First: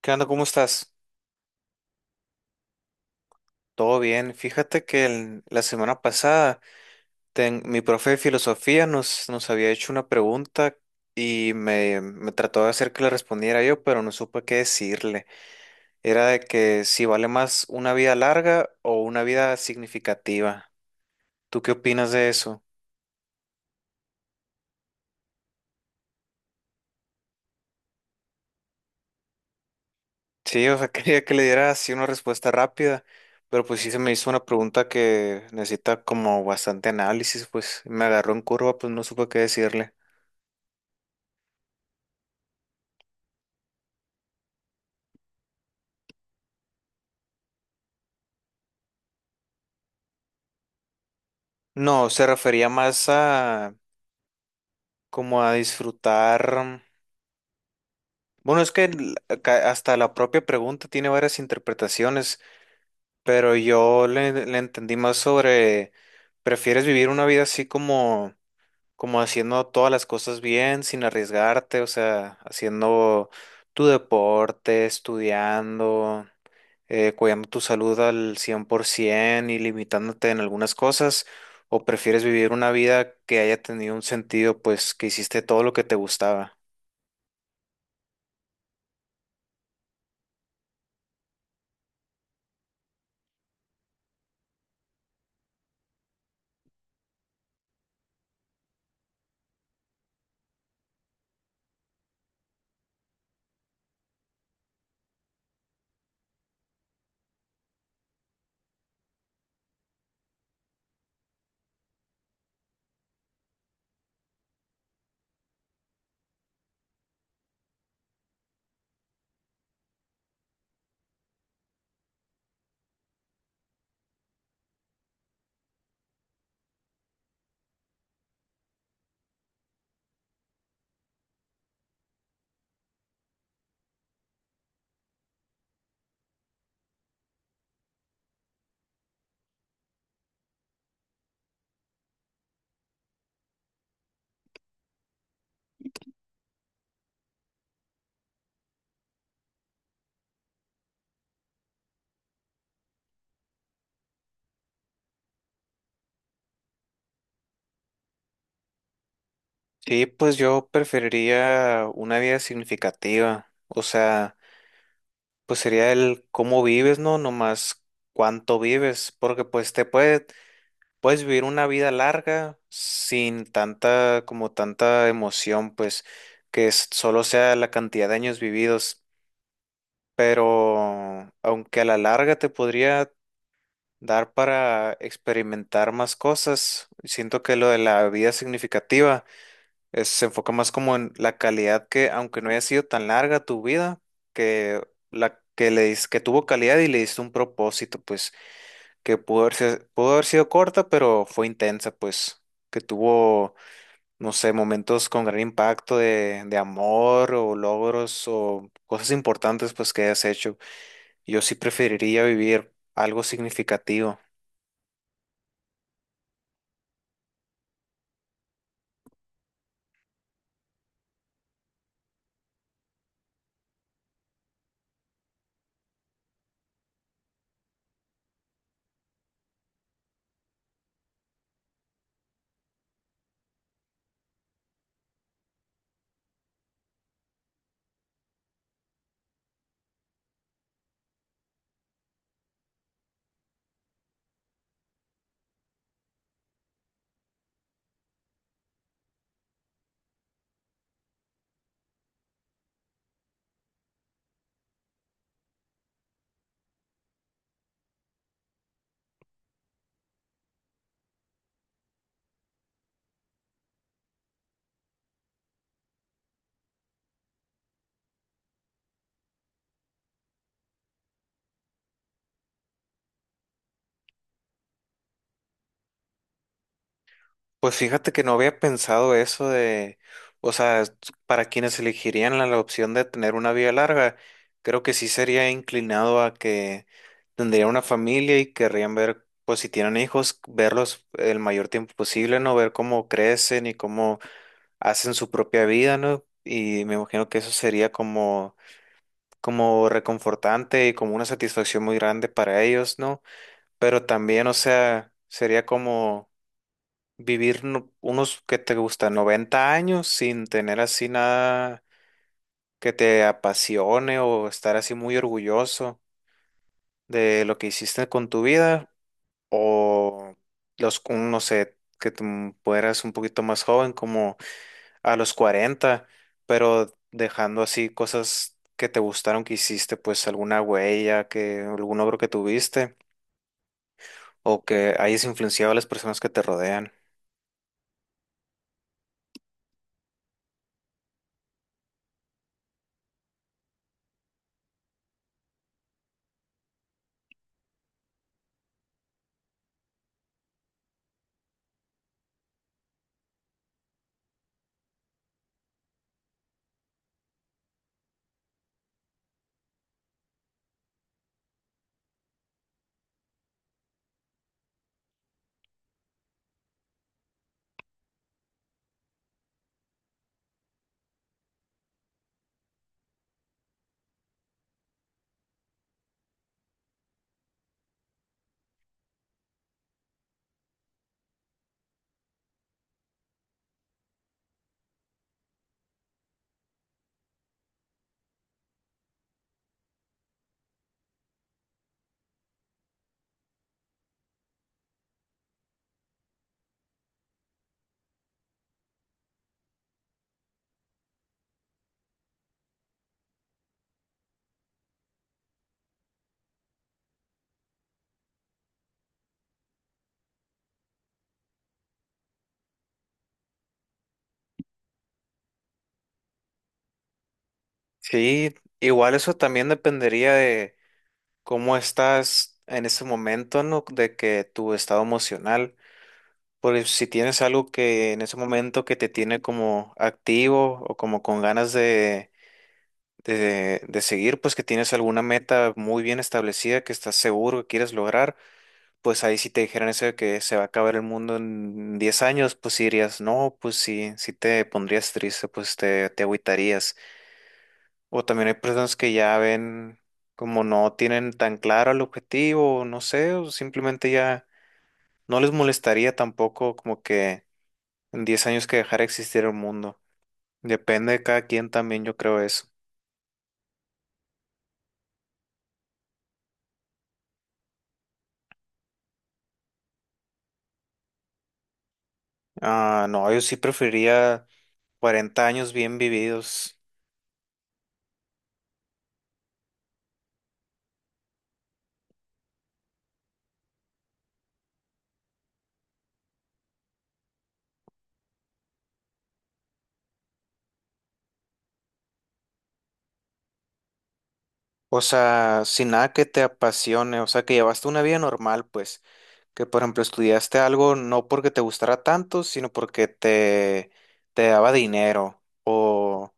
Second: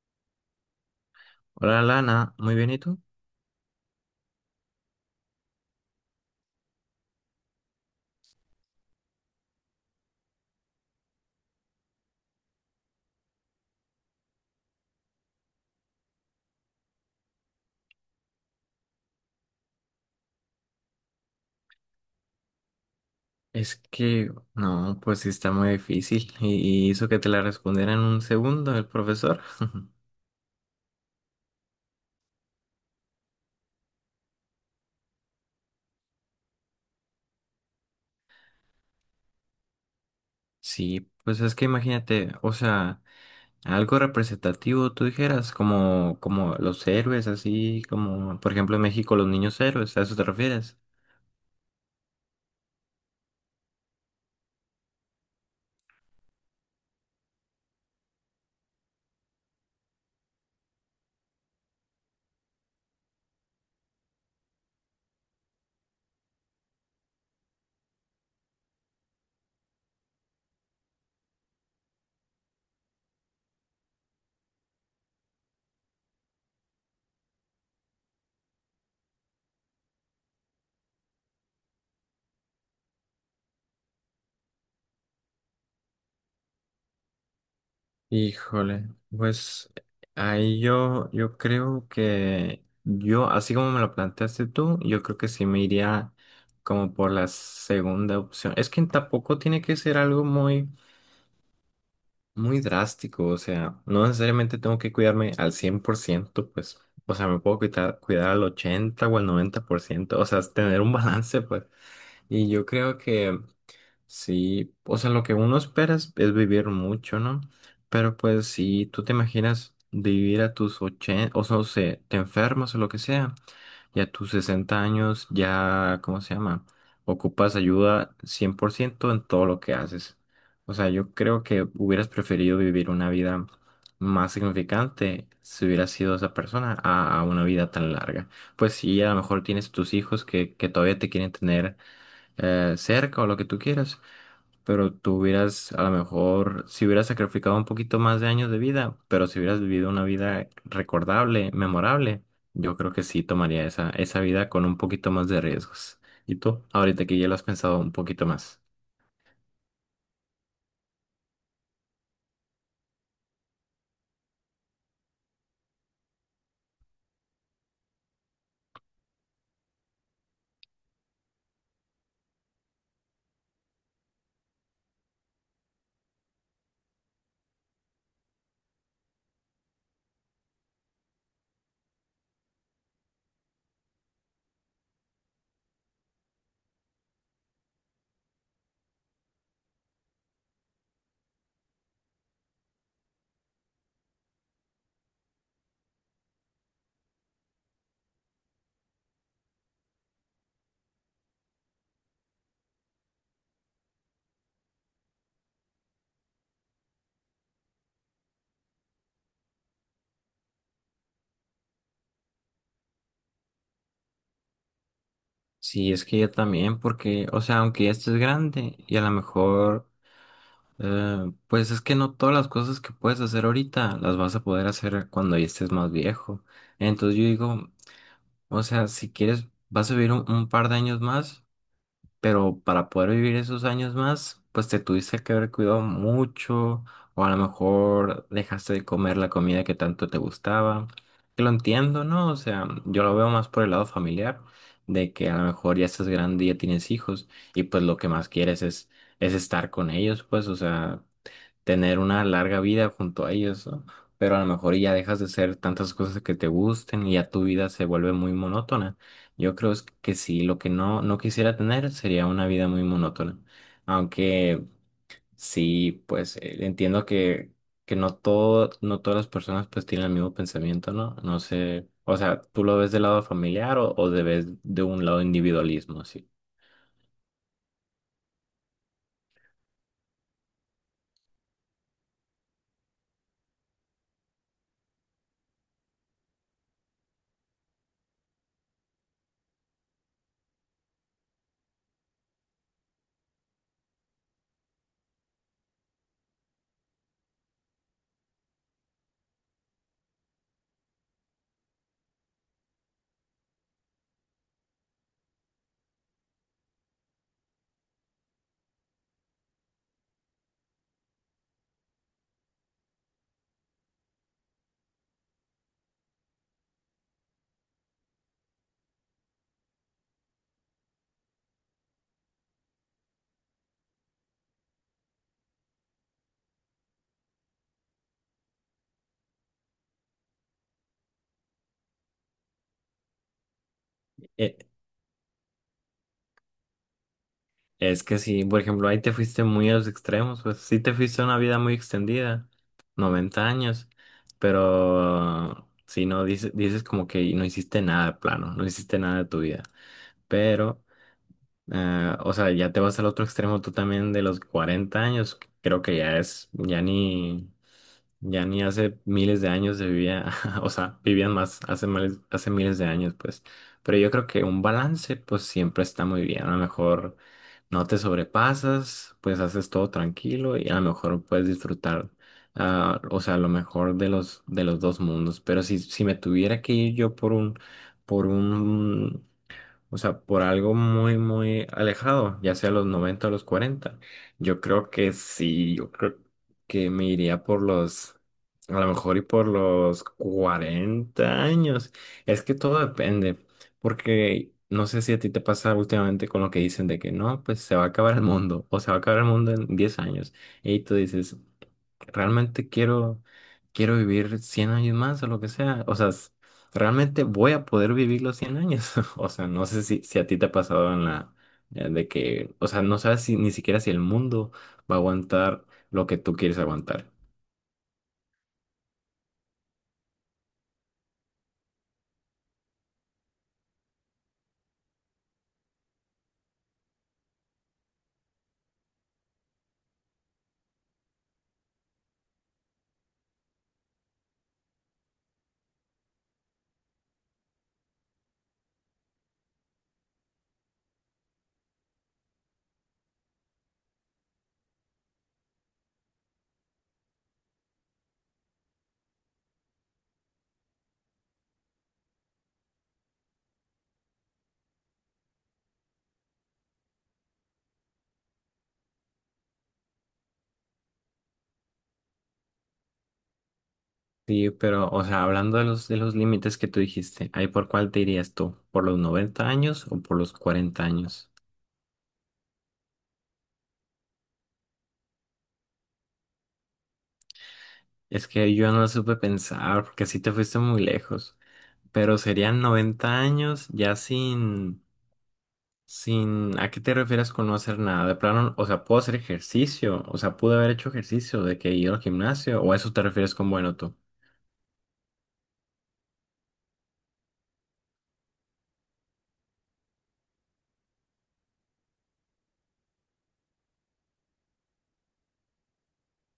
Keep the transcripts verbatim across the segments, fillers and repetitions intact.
¿Qué onda? ¿Cómo estás? Hola Lana, muy bien, ¿y tú? Todo bien. Fíjate que el- la semana pasada ten- mi profe de filosofía nos, nos había hecho una pregunta y me, me trató de hacer que le respondiera yo, pero no supe qué decirle. Era de que si vale más una vida larga o una vida significativa. ¿Tú qué opinas de eso? Es que, no, pues sí está muy difícil y, y hizo que te la respondiera en un segundo el profesor. Sí, o sea, quería que le diera así una respuesta rápida, pero pues sí se me hizo una pregunta que necesita como bastante análisis, pues me agarró en curva, pues no supe qué decirle. Sí, pues es que imagínate, o sea, algo representativo tú dijeras, como, como los héroes, así como, por ejemplo, en México los niños héroes, ¿a eso te refieres? No, se refería más a como a disfrutar. Bueno, es que l- ca- hasta la propia pregunta tiene varias interpretaciones, pero yo le, le entendí más sobre, ¿prefieres vivir una vida así como, como haciendo todas las cosas bien, sin arriesgarte? O sea, haciendo tu deporte, estudiando. Eh, cuidando tu salud al cien por ciento y limitándote en algunas cosas, o prefieres vivir una vida que haya tenido un sentido, pues que hiciste todo lo que te gustaba. Híjole, pues ahí yo, yo creo que yo, así como me lo planteaste tú, yo creo que sí me iría como por la segunda opción. Es que tampoco tiene que ser algo muy, muy drástico, o sea, no necesariamente tengo que cuidarme al cien por ciento, pues, o sea, me puedo cuidar, cuidar al ochenta o al noventa por ciento, o sea, es tener un balance, pues. Y yo creo que... Sí, o sea, lo que uno espera es, es vivir mucho, ¿no? Pero pues si tú te imaginas de vivir a tus ochenta, o sea, o sea, te enfermas o lo que sea, y a tus sesenta años ya, ¿cómo se llama? Ocupas ayuda cien por ciento en todo lo que haces. O sea, yo creo que hubieras preferido vivir una vida más significante si hubieras sido esa persona a, a una vida tan larga. Pues sí, a lo mejor tienes tus hijos que, que todavía te quieren tener eh, cerca o lo que tú quieras, pero tú hubieras, a lo mejor, si hubieras sacrificado un poquito más de años de vida, pero si hubieras vivido una vida recordable, memorable, yo creo que sí tomaría esa, esa vida con un poquito más de riesgos. ¿Y tú? Ahorita que ya lo has pensado un poquito más. Sí, pues yo preferiría una vida significativa, o sea, pues sería el cómo vives, ¿no? No más cuánto vives, porque pues te puede, puedes vivir una vida larga sin tanta, como tanta emoción, pues que es- solo sea la cantidad de años vividos. Pero aunque a la larga te podría dar para experimentar más cosas, siento que lo de la vida significativa es- se enfoca más como en la calidad que, aunque no haya sido tan larga tu vida, que la que le dis- que tuvo calidad y le diste un propósito, pues, que pudo haber, si- pudo haber sido corta, pero fue intensa, pues, que tuvo, no sé, momentos con gran impacto de, de amor o logros o cosas importantes, pues, que hayas hecho. Yo sí preferiría vivir algo significativo. Sí, es que yo también, porque, o sea, aunque ya estés grande y a lo mejor, eh, pues es que no todas las cosas que puedes hacer ahorita las vas a poder hacer cuando ya estés más viejo. Entonces yo digo, o sea, si quieres, vas a vivir un un par de años más. Pero para poder vivir esos años más, pues te tuviste que haber cuidado mucho, o a lo mejor dejaste de comer la comida que tanto te gustaba. Que lo entiendo, ¿no? O sea, yo lo veo más por el lado familiar, de que a lo mejor ya estás grande y ya tienes hijos, y pues lo que más quieres es, es estar con ellos, pues, o sea, tener una larga vida junto a ellos, ¿no? Pero a lo mejor ya dejas de hacer tantas cosas que te gusten y ya tu vida se vuelve muy monótona. Yo creo es que sí, lo que no, no quisiera tener sería una vida muy monótona. Aunque sí, pues eh, entiendo que, que no todo, no todas las personas pues tienen el mismo pensamiento, ¿no? No sé, o sea, ¿tú lo ves del lado familiar o, o de, ves de un lado individualismo, sí? Pues fíjate que no había pensado eso de, o sea, s- para quienes elegirían la, la opción de tener una vida larga, creo que sí sería inclinado a que tendría una familia y querrían ver, pues si tienen hijos, verlos el mayor tiempo posible, ¿no? Ver cómo crecen y cómo hacen su propia vida, ¿no? Y me imagino que eso sería como, como reconfortante y como una satisfacción muy grande para ellos, ¿no? Pero también, o sea, sería como vivir no- unos que te gustan noventa años sin tener así nada que te apasione o estar así muy orgulloso de lo que hiciste con tu vida o los, un- no sé, que tú fueras un poquito más joven, como a los cuarenta, pero dejando así cosas que te gustaron que hiciste, pues alguna huella, que algún logro que tuviste o que hayas influenciado a las personas que te rodean. Es que si, por ejemplo, ahí te fuiste muy a los extremos, pues sí te fuiste a una vida muy extendida, noventa años, pero si no dices, dices como que no hiciste nada de plano, no hiciste nada de tu vida, pero, eh, o sea, ya te vas al otro extremo tú también de los cuarenta años, que creo que ya es, ya ni, ya ni hace miles de años se vivía, o sea, vivían más hace, miles- hace miles de años, pues, pero yo creo que un balance, pues siempre está muy bien, a lo mejor no te sobrepasas, pues haces todo tranquilo y a lo mejor puedes disfrutar, ah, o sea, lo mejor de los, de los dos mundos. Pero si, si me tuviera que ir yo por un, por un o sea, por algo muy, muy alejado, ya sea los noventa o los cuarenta. Yo creo que sí, yo creo que me iría por los, a lo mejor y por los cuarenta años. Es que todo depende, porque no sé si a ti te pasa últimamente con lo que dicen de que no, pues se va a acabar el mundo o se va a acabar el mundo en diez años. Y tú dices, realmente quiero, quiero vivir cien años más o lo que sea. O sea, s- realmente voy a poder vivir los cien años. O sea, no sé si, si a ti te ha pasado en la, eh, de que, o sea, no sabes si, ni siquiera si el mundo va a aguantar lo que tú quieres aguantar. Sí, igual eso también dependería de cómo estás en ese momento, ¿no? De que tu estado emocional, porque si tienes algo que en ese momento que te tiene como activo o como con ganas de, de, de seguir, pues que tienes alguna meta muy bien establecida que estás seguro que quieres lograr, pues ahí si te dijeran eso de que se va a acabar el mundo en diez años, pues sí dirías, no, pues sí, sí te pondrías triste, pues te, te agüitarías. O también hay personas que ya ven como no tienen tan claro el objetivo, o no sé, o simplemente ya no les molestaría tampoco como que en diez años que dejara de existir el mundo. Depende de cada quien también, yo creo eso. Sí, pero, o sea, hablando de los, de los límites que tú dijiste, ¿ahí por cuál te irías tú? ¿Por los noventa años o por los cuarenta años? Ah, no, yo sí preferiría cuarenta años bien vividos. Es que yo no supe pensar, porque sí te fuiste muy lejos. Pero serían noventa años ya sin, sin, ¿a qué te refieres con no hacer nada? De plano, o sea, puedo hacer ejercicio, o sea, pude haber hecho ejercicio de que ir al gimnasio, o a eso te refieres con bueno tú. O sea, sin nada que te apasione, o sea, que llevaste una vida normal, pues, que por ejemplo estudiaste algo no porque te gustara tanto, sino porque te, te daba dinero o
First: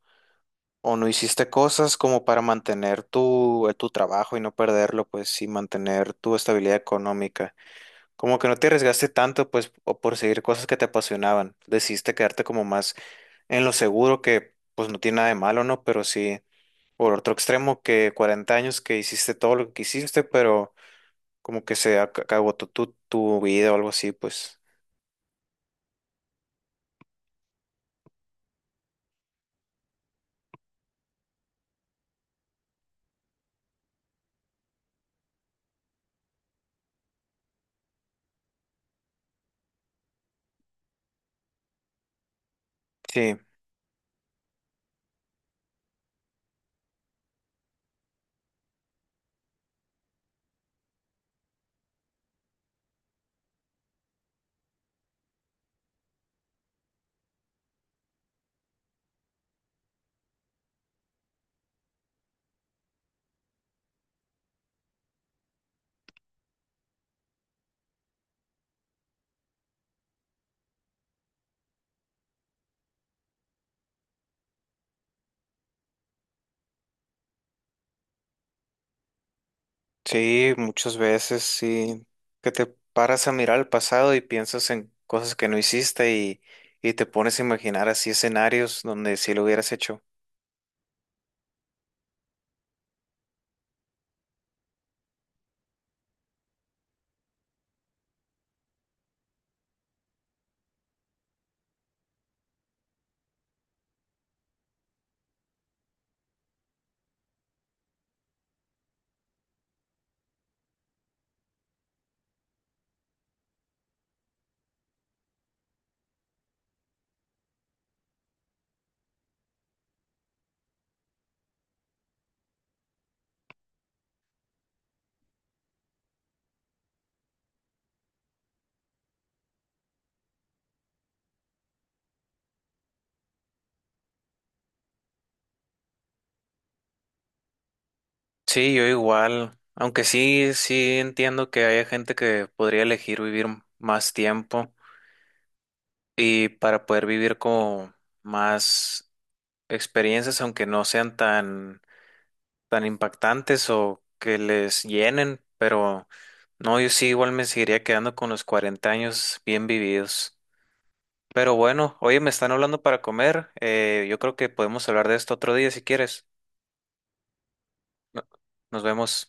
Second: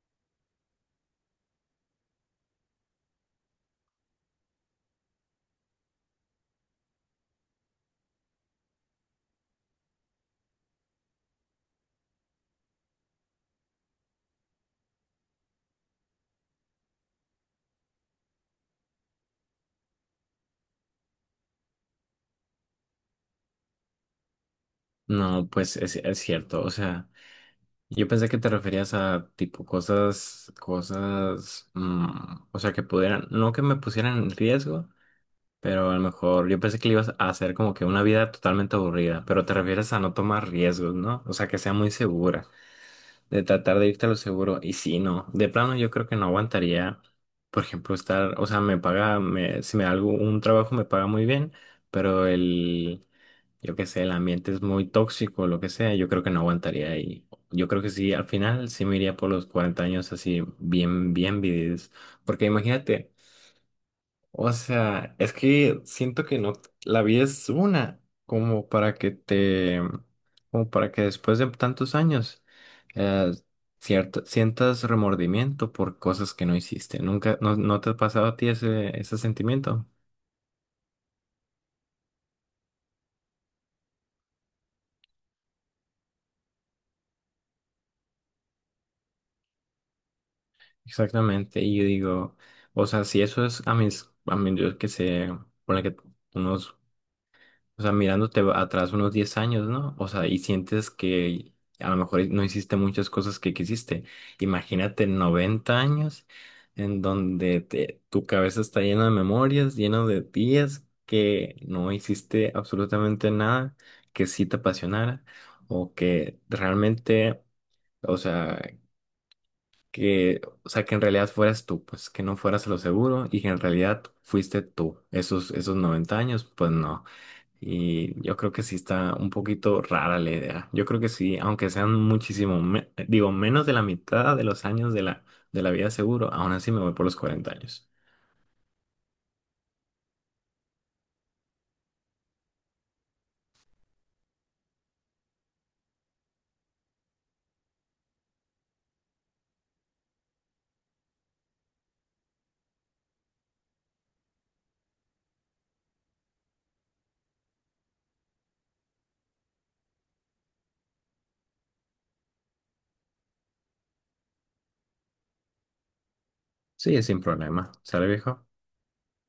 O no hiciste cosas como para mantener tu, eh, tu trabajo y no perderlo, pues, y mantener tu estabilidad económica. Como que no te arriesgaste tanto, pues, o por seguir cosas que te apasionaban. Decidiste quedarte como más en lo seguro, que pues no tiene nada de malo, ¿no? Pero sí, por otro extremo, que cuarenta años que hiciste todo lo que quisiste, pero como que se ac- acabó tu, tu, tu vida o algo así, pues. No, pues es, es cierto, o sea, yo pensé que te referías a tipo cosas, cosas, mm, o sea, que pudieran, no que me pusieran en riesgo, pero a lo mejor yo pensé que le ibas a hacer como que una vida totalmente aburrida, pero te refieres a no tomar riesgos, ¿no? O sea, que sea muy segura. Sí. De tratar de irte a lo seguro. Y si no, de plano yo creo que no aguantaría, por ejemplo, estar, o sea, me paga, me, si me da algo, un trabajo me paga muy bien, pero el, yo qué sé, el ambiente es muy tóxico, lo que sea, yo creo que no aguantaría. Y yo creo que sí, al final sí me iría por los cuarenta años así, bien, bien vividos. Porque imagínate. O sea, es que siento que no, la vida es una, como para que te, como para que después de tantos años, eh, cierto, sientas remordimiento por cosas que no hiciste. Nunca, no, no te ha pasado a ti ese, ese sentimiento. Sí, muchas veces sí, que te paras a mirar al pasado y piensas en cosas que no hiciste y, y te pones a imaginar así escenarios donde sí lo hubieras hecho. Exactamente. Y yo digo, o sea, si eso es a mis, a mí, yo que sé, ponle que unos, o sea, mirándote atrás unos diez años, ¿no? O sea, y sientes que a lo mejor no hiciste muchas cosas que quisiste. Imagínate noventa años en donde te- tu cabeza está llena de memorias, llena de días que no hiciste absolutamente nada que sí te apasionara o que realmente, o sea, que, o sea, que en realidad fueras tú, pues que no fueras a lo seguro y que en realidad fuiste tú. Esos, esos noventa años, pues no. Y yo creo que sí está un poquito rara la idea. Yo creo que sí, aunque sean muchísimo, me- digo, menos de la mitad de los años de la, de la vida seguro, aún así me voy por los cuarenta años. Sí, yo igual, aunque sí, sí entiendo que hay gente que podría elegir vivir m- más tiempo y para poder vivir como más experiencias, aunque no sean tan tan impactantes o que les llenen, pero no, yo sí igual me seguiría quedando con los cuarenta años bien vividos. Pero bueno, oye, me están hablando para comer, eh, yo creo que podemos hablar de esto otro día si quieres. Sí, sin problema. ¿Sale, No- viejo? Nos vemos.